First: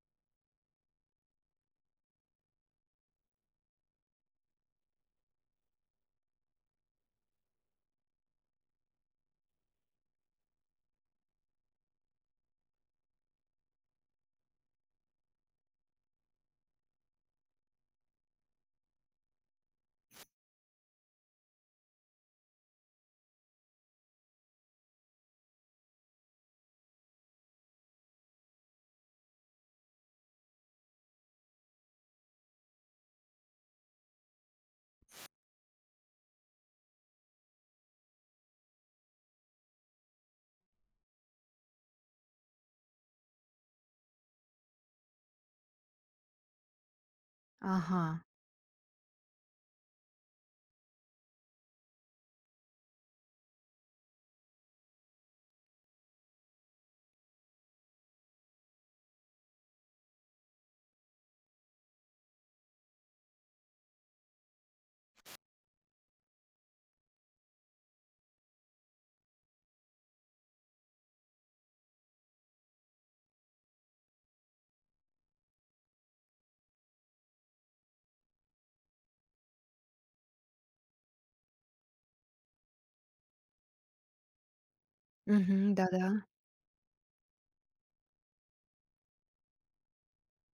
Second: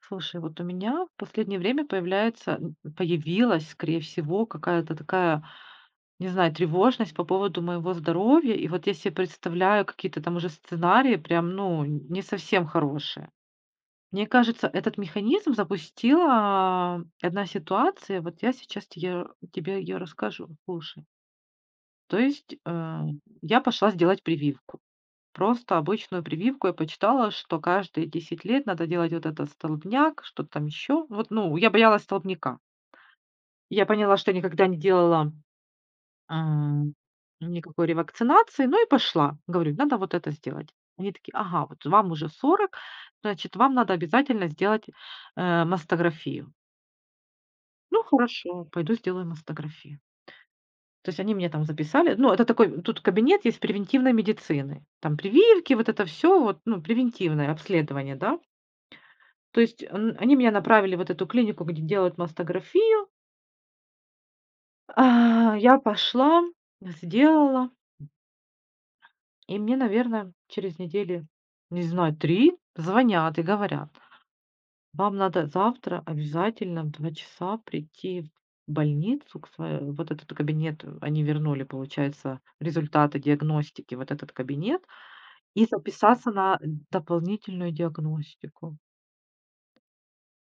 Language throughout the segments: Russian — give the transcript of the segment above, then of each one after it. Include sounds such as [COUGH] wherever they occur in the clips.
Слушай, вот у меня в последнее время появилась, скорее всего, какая-то такая, не знаю, тревожность по поводу моего здоровья. И вот я себе представляю какие-то там уже сценарии, прям, ну, не совсем хорошие. Мне кажется, этот механизм запустила одна ситуация. Вот я сейчас тебе ее расскажу. Слушай. То есть э, я пошла сделать прививку. Просто обычную прививку. Я почитала, что каждые 10 лет надо делать вот этот столбняк, что-то там еще. Вот, ну, я боялась столбняка. Я поняла, что я никогда не делала ам, никакой ревакцинации, ну и пошла. Говорю, надо вот это сделать. Они такие, ага, вот вам уже 40, значит, вам надо обязательно сделать мастографию. Ну, Ага. хорошо, пойду сделаю мастографию. То есть они мне там записали, ну, это такой, тут кабинет есть превентивной медицины. Там прививки, вот это все, вот, ну, превентивное обследование, да. То есть, н Они меня направили вот эту клинику, где делают мастографию. А, я пошла, сделала, и мне, наверное, через недели, не знаю, 3, звонят и говорят: «Вам надо завтра обязательно в 2 часа прийти в больницу к сво». Вот этот кабинет, они вернули, получается, результаты диагностики, вот этот кабинет, и Мгм. Да-да. записаться на дополнительную диагностику.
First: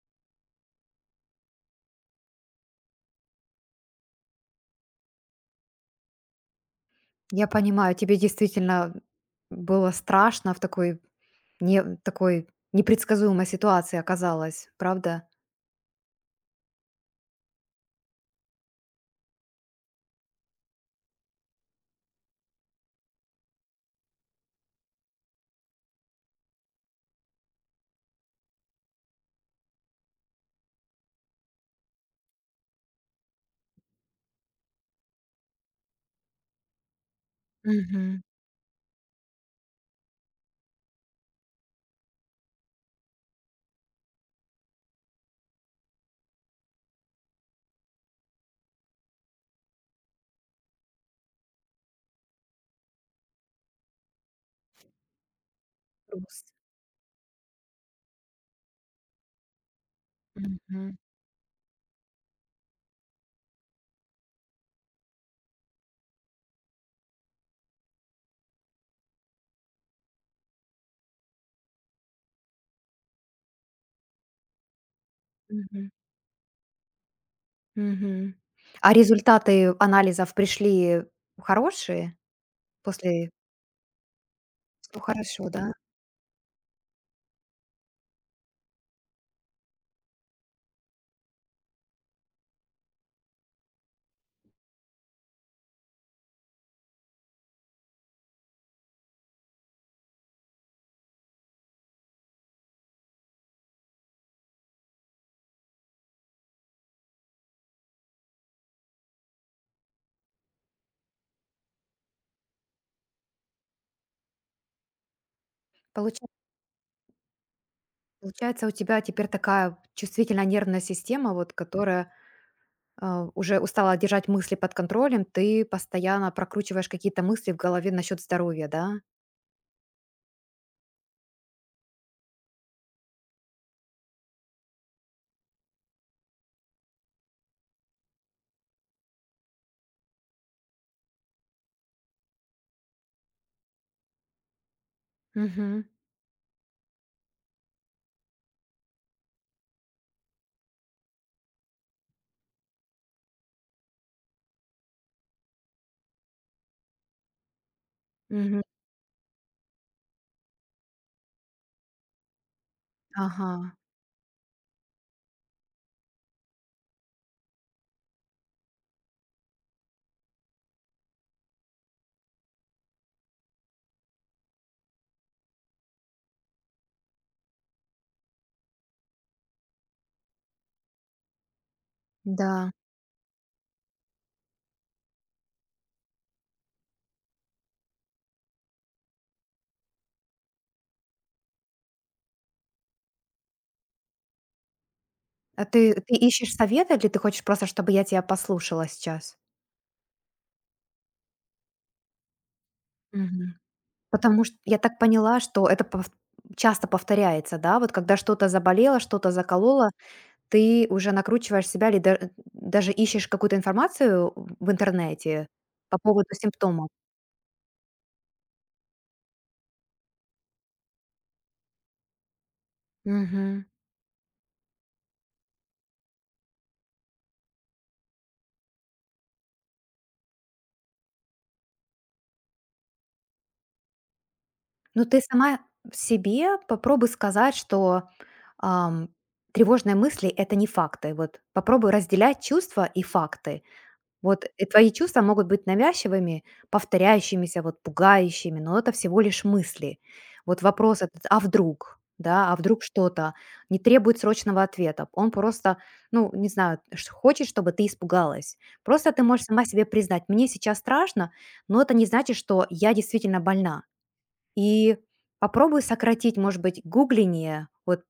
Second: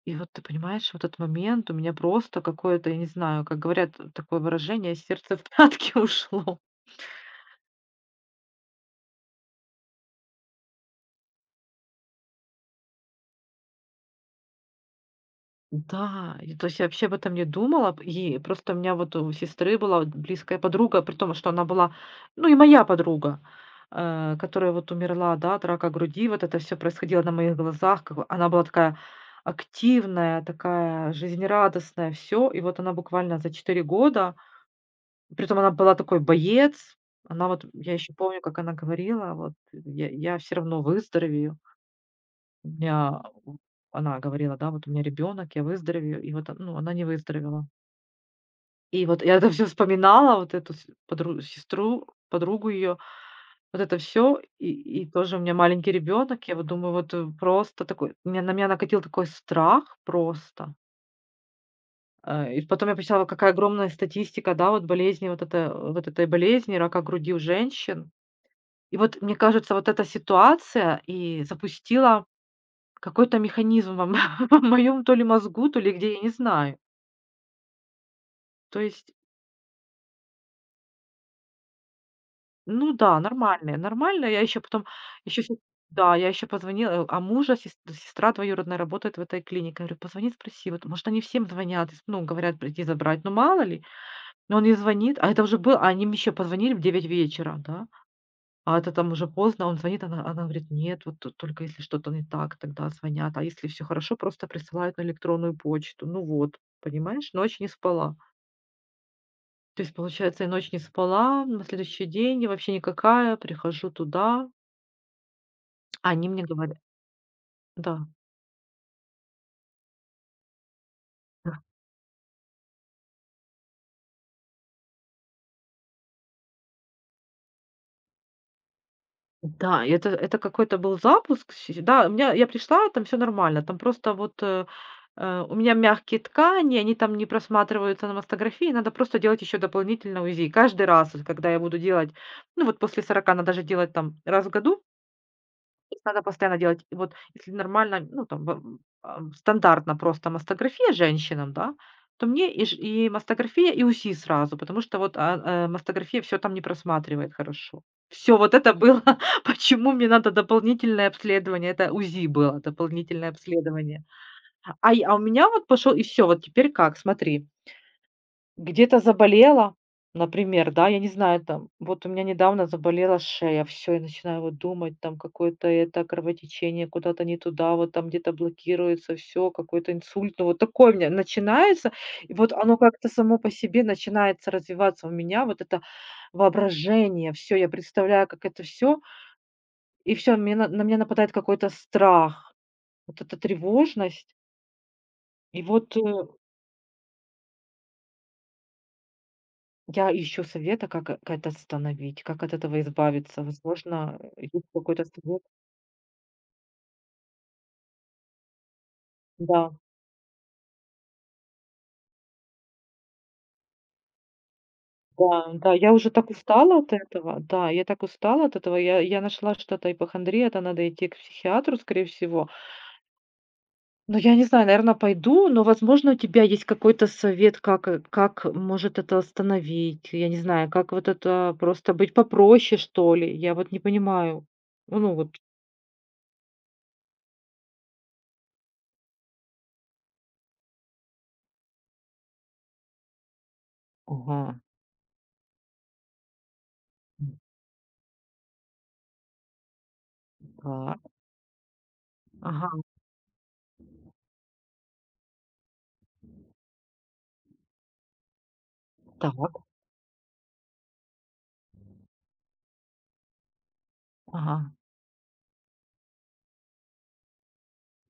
И вот ты понимаешь, в этот момент у меня просто какое-то, я не знаю, как говорят, такое выражение, сердце в пятки [LAUGHS] ушло. Я понимаю, тебе действительно было страшно в такой не такой непредсказуемой ситуации оказалась, правда? Да, и то есть я вообще об этом не думала. И просто у меня вот у сестры была вот близкая подруга, при том, что она была, ну и моя подруга, которая вот умерла, да, от рака груди, вот это все происходило на моих глазах. Как бы она была такая активная, такая жизнерадостная, все. И вот она буквально за 4 года. Притом она была такой боец. Она вот, я еще Мгм. помню, как она говорила, вот я все равно выздоровею. У меня, у- она говорила, да, вот у меня ребенок, я выздоровею. И вот, ну, она не выздоровела. И вот я это все вспоминала, вот эту сестру, подругу ее, вот это все. И тоже у меня маленький Груз. ребенок. Я вот думаю, просто такой, на меня накатил такой страх просто. Мгм. И потом я почитала, какая огромная статистика, да, вот болезни, вот, это, вот этой болезни, рака груди у женщин. И вот, мне кажется, вот эта ситуация и запустила какой-то механизм во [LAUGHS] в моем то ли мозгу, то Мгм. ли где, я не знаю. Мгм. То А есть, результаты анализов пришли хорошие ну да, после нормально, нормально. Я еще потом, ну еще хорошо, да? да, я еще позвонила, а мужа сестра двоюродная работает в этой клинике. Я говорю: «Позвони, спроси, вот, может, они всем звонят, и с ну, говорят прийти забрать, ну, мало ли». Но он не звонит, а это уже был, а они мне еще позвонили в 9 вечера, да. А это там уже поздно, он звонит, она говорит: «Нет, вот тут только если что-то не так, тогда звонят, а если все хорошо, просто присылают на электронную почту». Ну вот, понимаешь, ночь не спала. То есть, получается, я ночь не спала, на следующий день я вообще никакая, прихожу туда, а Получа они мне говорят да. Получается, у тебя теперь такая чувствительная нервная система, вот которая уже устала держать мысли под контролем, ты постоянно прокручиваешь какие-то мысли в голове насчет здоровья, да? Да, и это какой-то был запуск. Да, у меня я пришла, там все нормально. Там просто вот, у меня мягкие ткани, они там не просматриваются на мастографии. Надо просто делать еще дополнительно УЗИ. Каждый раз, вот когда я буду делать, ну, вот после 40 надо же делать там раз в году. Мгм. То есть надо постоянно делать, и вот если нормально, ну, там, стандартно просто мастография женщинам, да, то мне и ж и мастография, и УЗИ сразу, потому что вот, мастография всё там не просматривает хорошо. Все, вот Мгм. это было, [LAUGHS] почему мне надо дополнительное обследование, это УЗИ было, дополнительное Ага. обследование. А я а У меня вот пошел и все, вот теперь как, смотри. Где-то заболела, например, да, я не знаю, там, вот у меня недавно заболела шея, все, я начинаю вот думать, там какое-то это кровотечение куда-то не туда, вот там где-то блокируется все, какой-то инсульт, ну вот такое у меня начинается, и вот Да. оно как-то само по себе начинается развиваться у меня, вот это воображение, все, я представляю, как это все, и все, на меня нападает какой-то страх, вот эта тревожность. И А ты, вот, э ты ищешь совета или ты хочешь просто, чтобы я тебя послушала сейчас? Я ищу совета, как, как это остановить, как от этого избавиться. Мгм. Возможно, Потому что есть я так какой-то поняла, совет. что это часто повторяется, да? Вот когда что-то заболело, что-то Да, закололо, ты уже накручиваешь себя или даже ищешь какую-то информацию в интернете да, да. Я по уже поводу так устала симптомов. от этого. Да, я так устала от этого. Я нашла что-то ипохондрия, это надо идти к психиатру, скорее всего. Мгм. Но я не знаю, наверное, пойду, но, возможно, у тебя есть какой-то совет, как, как может это остановить. Я не знаю, как вот это просто быть попроще, что ли. Я вот не понимаю. Ну, Ну, ты вот. сама себе попробуй сказать, что ам, тревожные мысли — это не факты. Вот попробуй разделять чувства и факты. Ага. Вот и твои чувства могут быть навязчивыми, повторяющимися, вот пугающими, но это всего лишь мысли. Вот Да. вопрос этот, а вдруг? Да, а Ага. вдруг что-то не требует срочного ответа. Он просто, ну, не знаю, хочет, чтобы ты испугалась. Просто ты можешь Так. сама себе признать, мне сейчас страшно, но это не значит, что я действительно больна. Ага. И попробуй сократить, может быть, гугление, вот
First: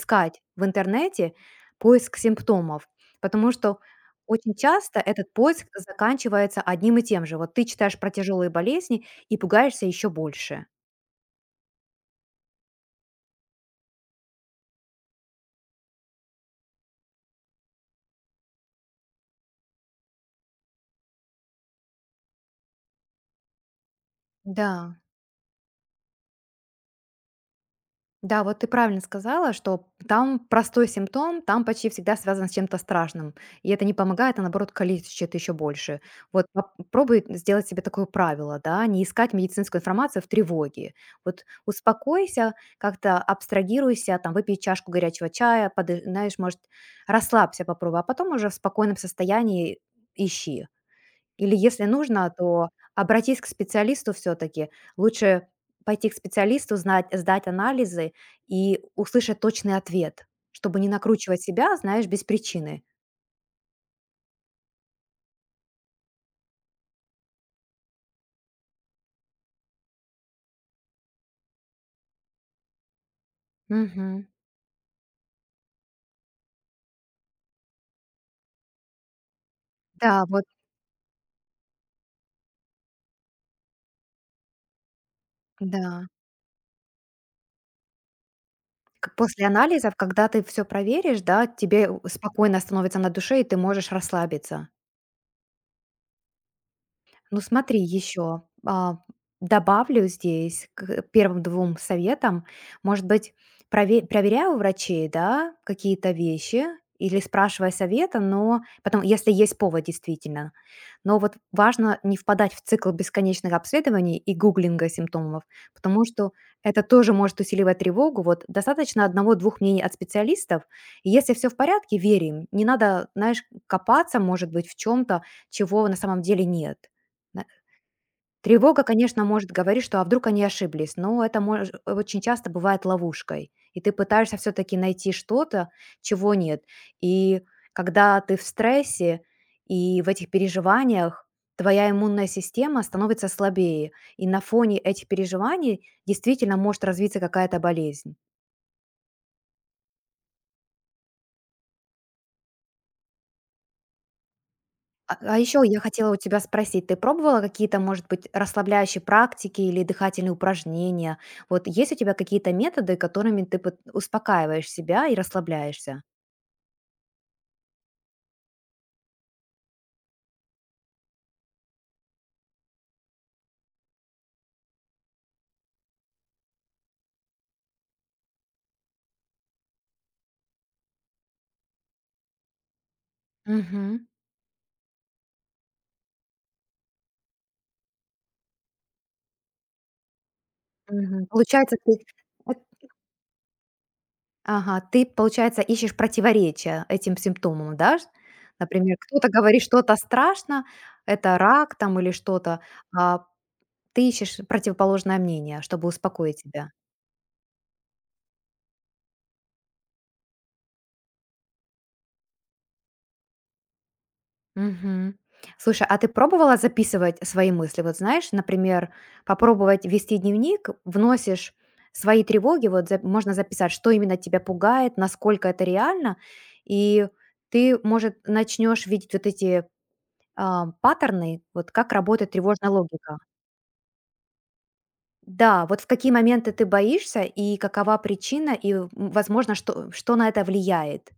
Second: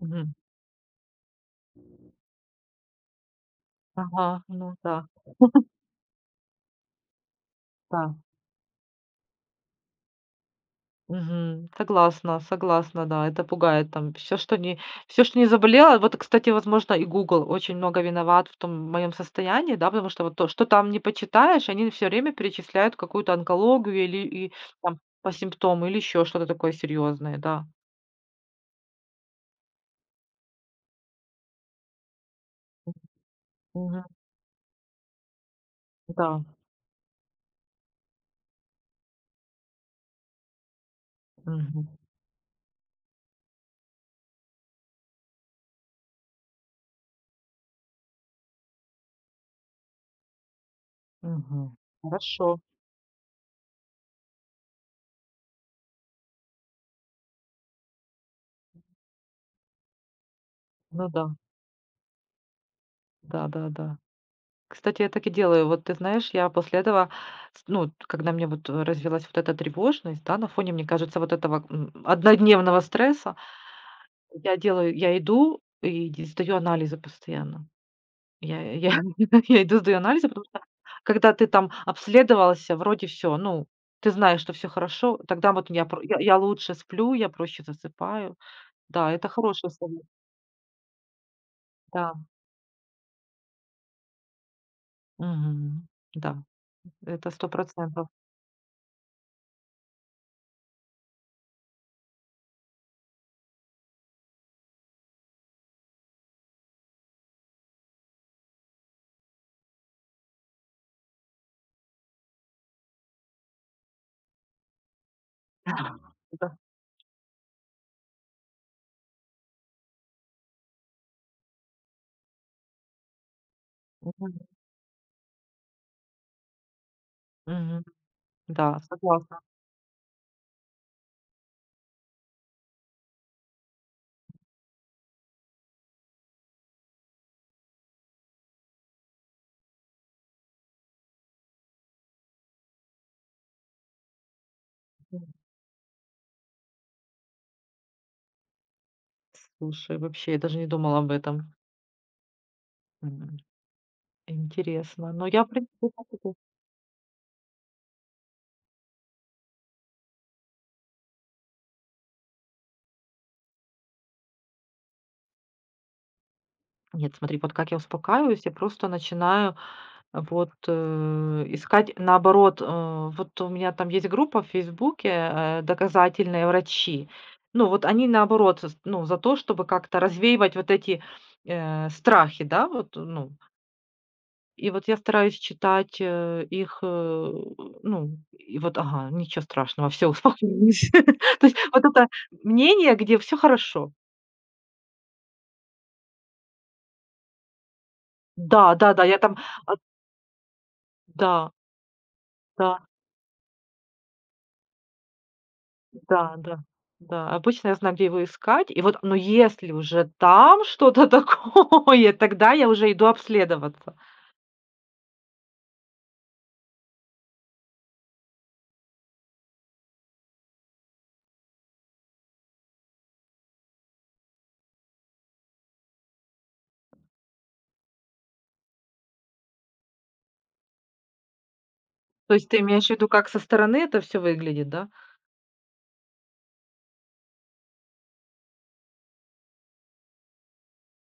Мгм. в интернете поиск симптомов, потому что Ага, очень ну да. часто этот поиск заканчивается одним и тем же. Вот ты читаешь про Да. тяжелые болезни и пугаешься еще больше. Мгм. Согласна, согласна, да, это пугает там. Все что не, все что не заболело. Вот, кстати, возможно, и Google очень много виноват в том моем состоянии, да, потому что вот то, что там не почитаешь, они все время перечисляют какую-то онкологию или и Да. там по симптому, или еще что-то такое серьезное, да. Да, вот ты правильно сказала, что там простой симптом, там почти всегда связан с чем-то страшным. И это не Мгм. помогает, а наоборот калечит еще больше. Да. Вот попробуй сделать себе такое правило, да, не искать медицинскую информацию в тревоге. Вот Мгм. успокойся, как-то абстрагируйся, там, выпей чашку горячего чая, подышь, знаешь, может, расслабься, попробуй, а потом уже в спокойном состоянии ищи. Или Мгм. если нужно, Хорошо. то обратись к специалисту все таки. Лучше пойти к специалисту, знать сдать анализы и услышать точный ответ, чтобы не Ну да. накручивать себя, знаешь, без причины. Да-да-да. Кстати, я так и делаю. Вот ты знаешь, я после этого, ну, когда мне развилась вот эта тревожность, да, на фоне, мне кажется, однодневного стресса, Мгм. я делаю, я иду и сдаю анализы постоянно. Я, я, [LAUGHS] я иду, сдаю Да, анализы, вот, потому что когда ты там обследовался, вроде все, ну, ты знаешь, что все хорошо, тогда вот да. Я лучше сплю, я проще засыпаю. Да, К это после хороший анализов, совет. когда ты все проверишь, да, тебе у Да, спокойно становится на душе, и ты можешь расслабиться. Мгм. Да, это Ну сто смотри, процентов. Добавлю здесь к первым двум советам. Может быть, проверяй у врачей, да, какие-то вещи или спрашивай совета, но потом, если есть повод действительно. Но вот важно не впадать в цикл бесконечных обследований и гуглинга симптомов, потому [LAUGHS] что Да. это тоже может усиливать тревогу. Вот достаточно одного-двух мнений от специалистов, и если все в порядке, верим. Не надо, знаешь, копаться, Мгм. может быть, в чем то чего на самом деле нет. На Мгм. Да, Тревога, конечно, согласна. может говорить, что а вдруг они ошиблись, но это мож очень часто бывает ловушкой. И ты пытаешься все таки найти что-то, чего нет. И когда ты в стрессе и в этих переживаниях, твоя иммунная система становится слабее, и на фоне этих М. переживаний действительно может развиться какая-то болезнь. Слушай, вообще, я даже не думала об этом. М, интересно. А Но а я, в еще я принципе, так хотела у и делаю. тебя спросить, ты пробовала какие-то, может быть, расслабляющие практики или дыхательные упражнения? Вот есть у тебя какие-то методы, которыми ты успокаиваешь себя и расслабляешься? Нет, смотри, вот как я успокаиваюсь, я просто начинаю, искать, наоборот, вот у меня там есть группа в «Фейсбуке», «Доказательные врачи». Ну, вот они, наоборот, с ну, за то, чтобы как-то развеивать вот эти, страхи, да, вот, ну, Мгм. и вот я стараюсь читать, их, ну, и вот, ага, ничего страшного, все успокоилась. Мгм. [LAUGHS] То есть Получается, вот это э, мнение, где все хорошо. ага, ты, получается, ищешь противоречия этим симптомам, да? Да, Например, да-да, я кто-то там, говорит, а, что-то страшно, это да, рак там или что-то, да, а ты ищешь противоположное мнение, чтобы да, успокоить да, себя. да. Обычно я знаю, где его искать. И вот, но если уже там что-то [LAUGHS] такое, тогда я уже иду обследоваться. Мгм. Слушай, а ты пробовала записывать свои мысли? Вот знаешь, например, попробовать вести дневник, вносишь свои тревоги, можно записать, что именно тебя пугает, насколько это реально, и ты, может, начнешь видеть вот эти паттерны, вот как работает То есть ты тревожная имеешь в виду, логика. как со стороны это все выглядит, да? Да, вот в какие моменты ты боишься и какова причина, и, возможно, что, что на это влияет.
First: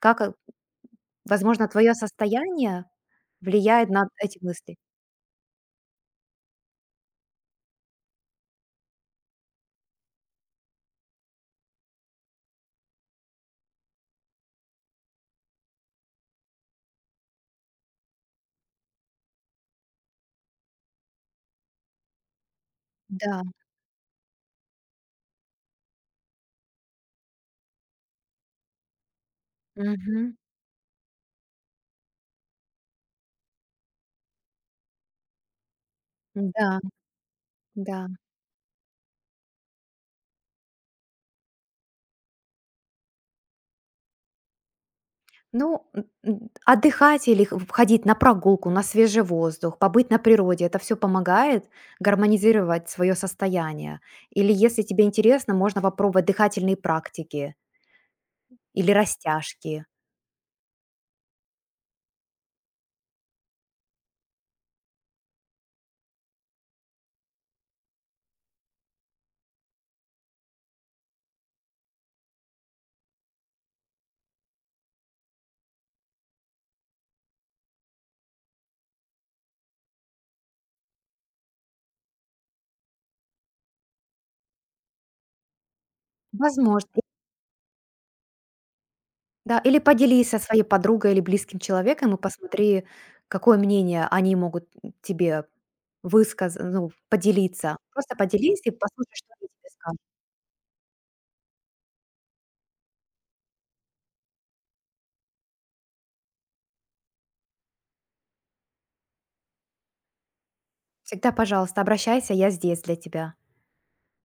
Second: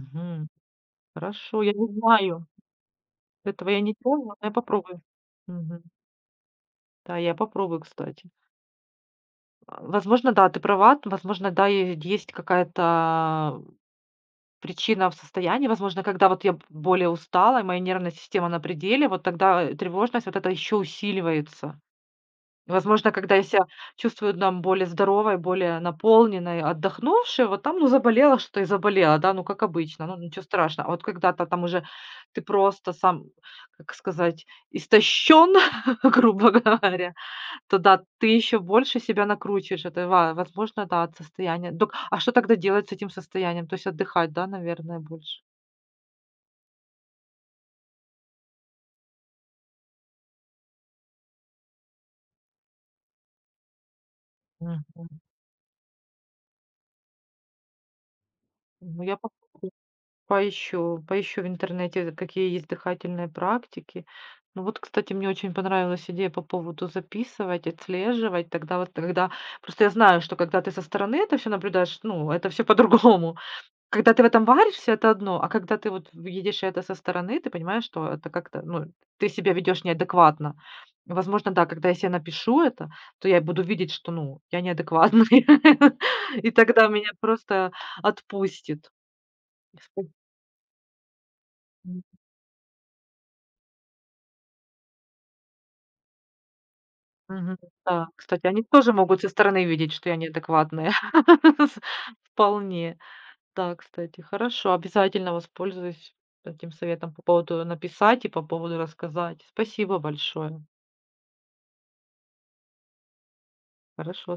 Как, э, Хорошо, возможно, я не твое знаю. состояние Этого я влияет не на пробовала, эти но я мысли. попробую. Мгм. Да, я попробую, кстати. А, возможно, да, ты права. Возможно, да, е есть какая-то причина в состоянии. Возможно, когда вот я б более устала, и моя нервная система на пределе, вот тогда, тревожность вот это еще усиливается. И, возможно, когда Да. я себя чувствую там более здоровой, более наполненной, отдохнувшей, вот там, ну, заболела что и заболела, да, ну, как обычно, ну, Мгм. ничего страшного. А вот когда-то там уже ты просто сам, как сказать, истощен, [LAUGHS] грубо Да, говоря, то да. да, ты еще больше себя накручиваешь. Это ва возможно, да, от состояния. Док а что тогда делать с этим состоянием? То есть отдыхать, да, наверное, больше? Ну, отдыхать или ходить на прогулку, на свежий воздух, побыть на природе, это все помогает гармонизировать свое состояние. Или если тебе Мгм. интересно, можно попробовать дыхательные практики или Ну, я попробую. растяжки. Поищу в интернете, какие есть дыхательные практики. Ну вот, кстати, мне очень понравилась идея по поводу записывать, отслеживать. Тогда вот, когда просто я знаю, что когда ты со стороны это все наблюдаешь, ну, это все [LAUGHS] по-другому. Когда ты в этом варишься, это одно, а когда ты вот видишь это со стороны, ты понимаешь, что это как-то, ну, ты себя ведешь неадекватно. Возможно, да, когда я себе напишу это, то я буду видеть, что, ну, я неадекватная, [LAUGHS] и тогда Возможно. И- меня просто отпустит. Да, или Спа поделись со своей подругой или близким М. человеком и посмотри, какое мнение они могут тебе ну, Мгм. поделиться. Да, Просто кстати, поделись они и тоже послушай, могут со что они стороны тебе видеть, скажут. что я неадекватная. [LAUGHS] Вполне. Да, кстати, хорошо, обязательно воспользуюсь этим советом по поводу написать и по поводу рассказать. Спасибо большое. Всегда, пожалуйста, обращайся, я здесь для тебя. Хорошо.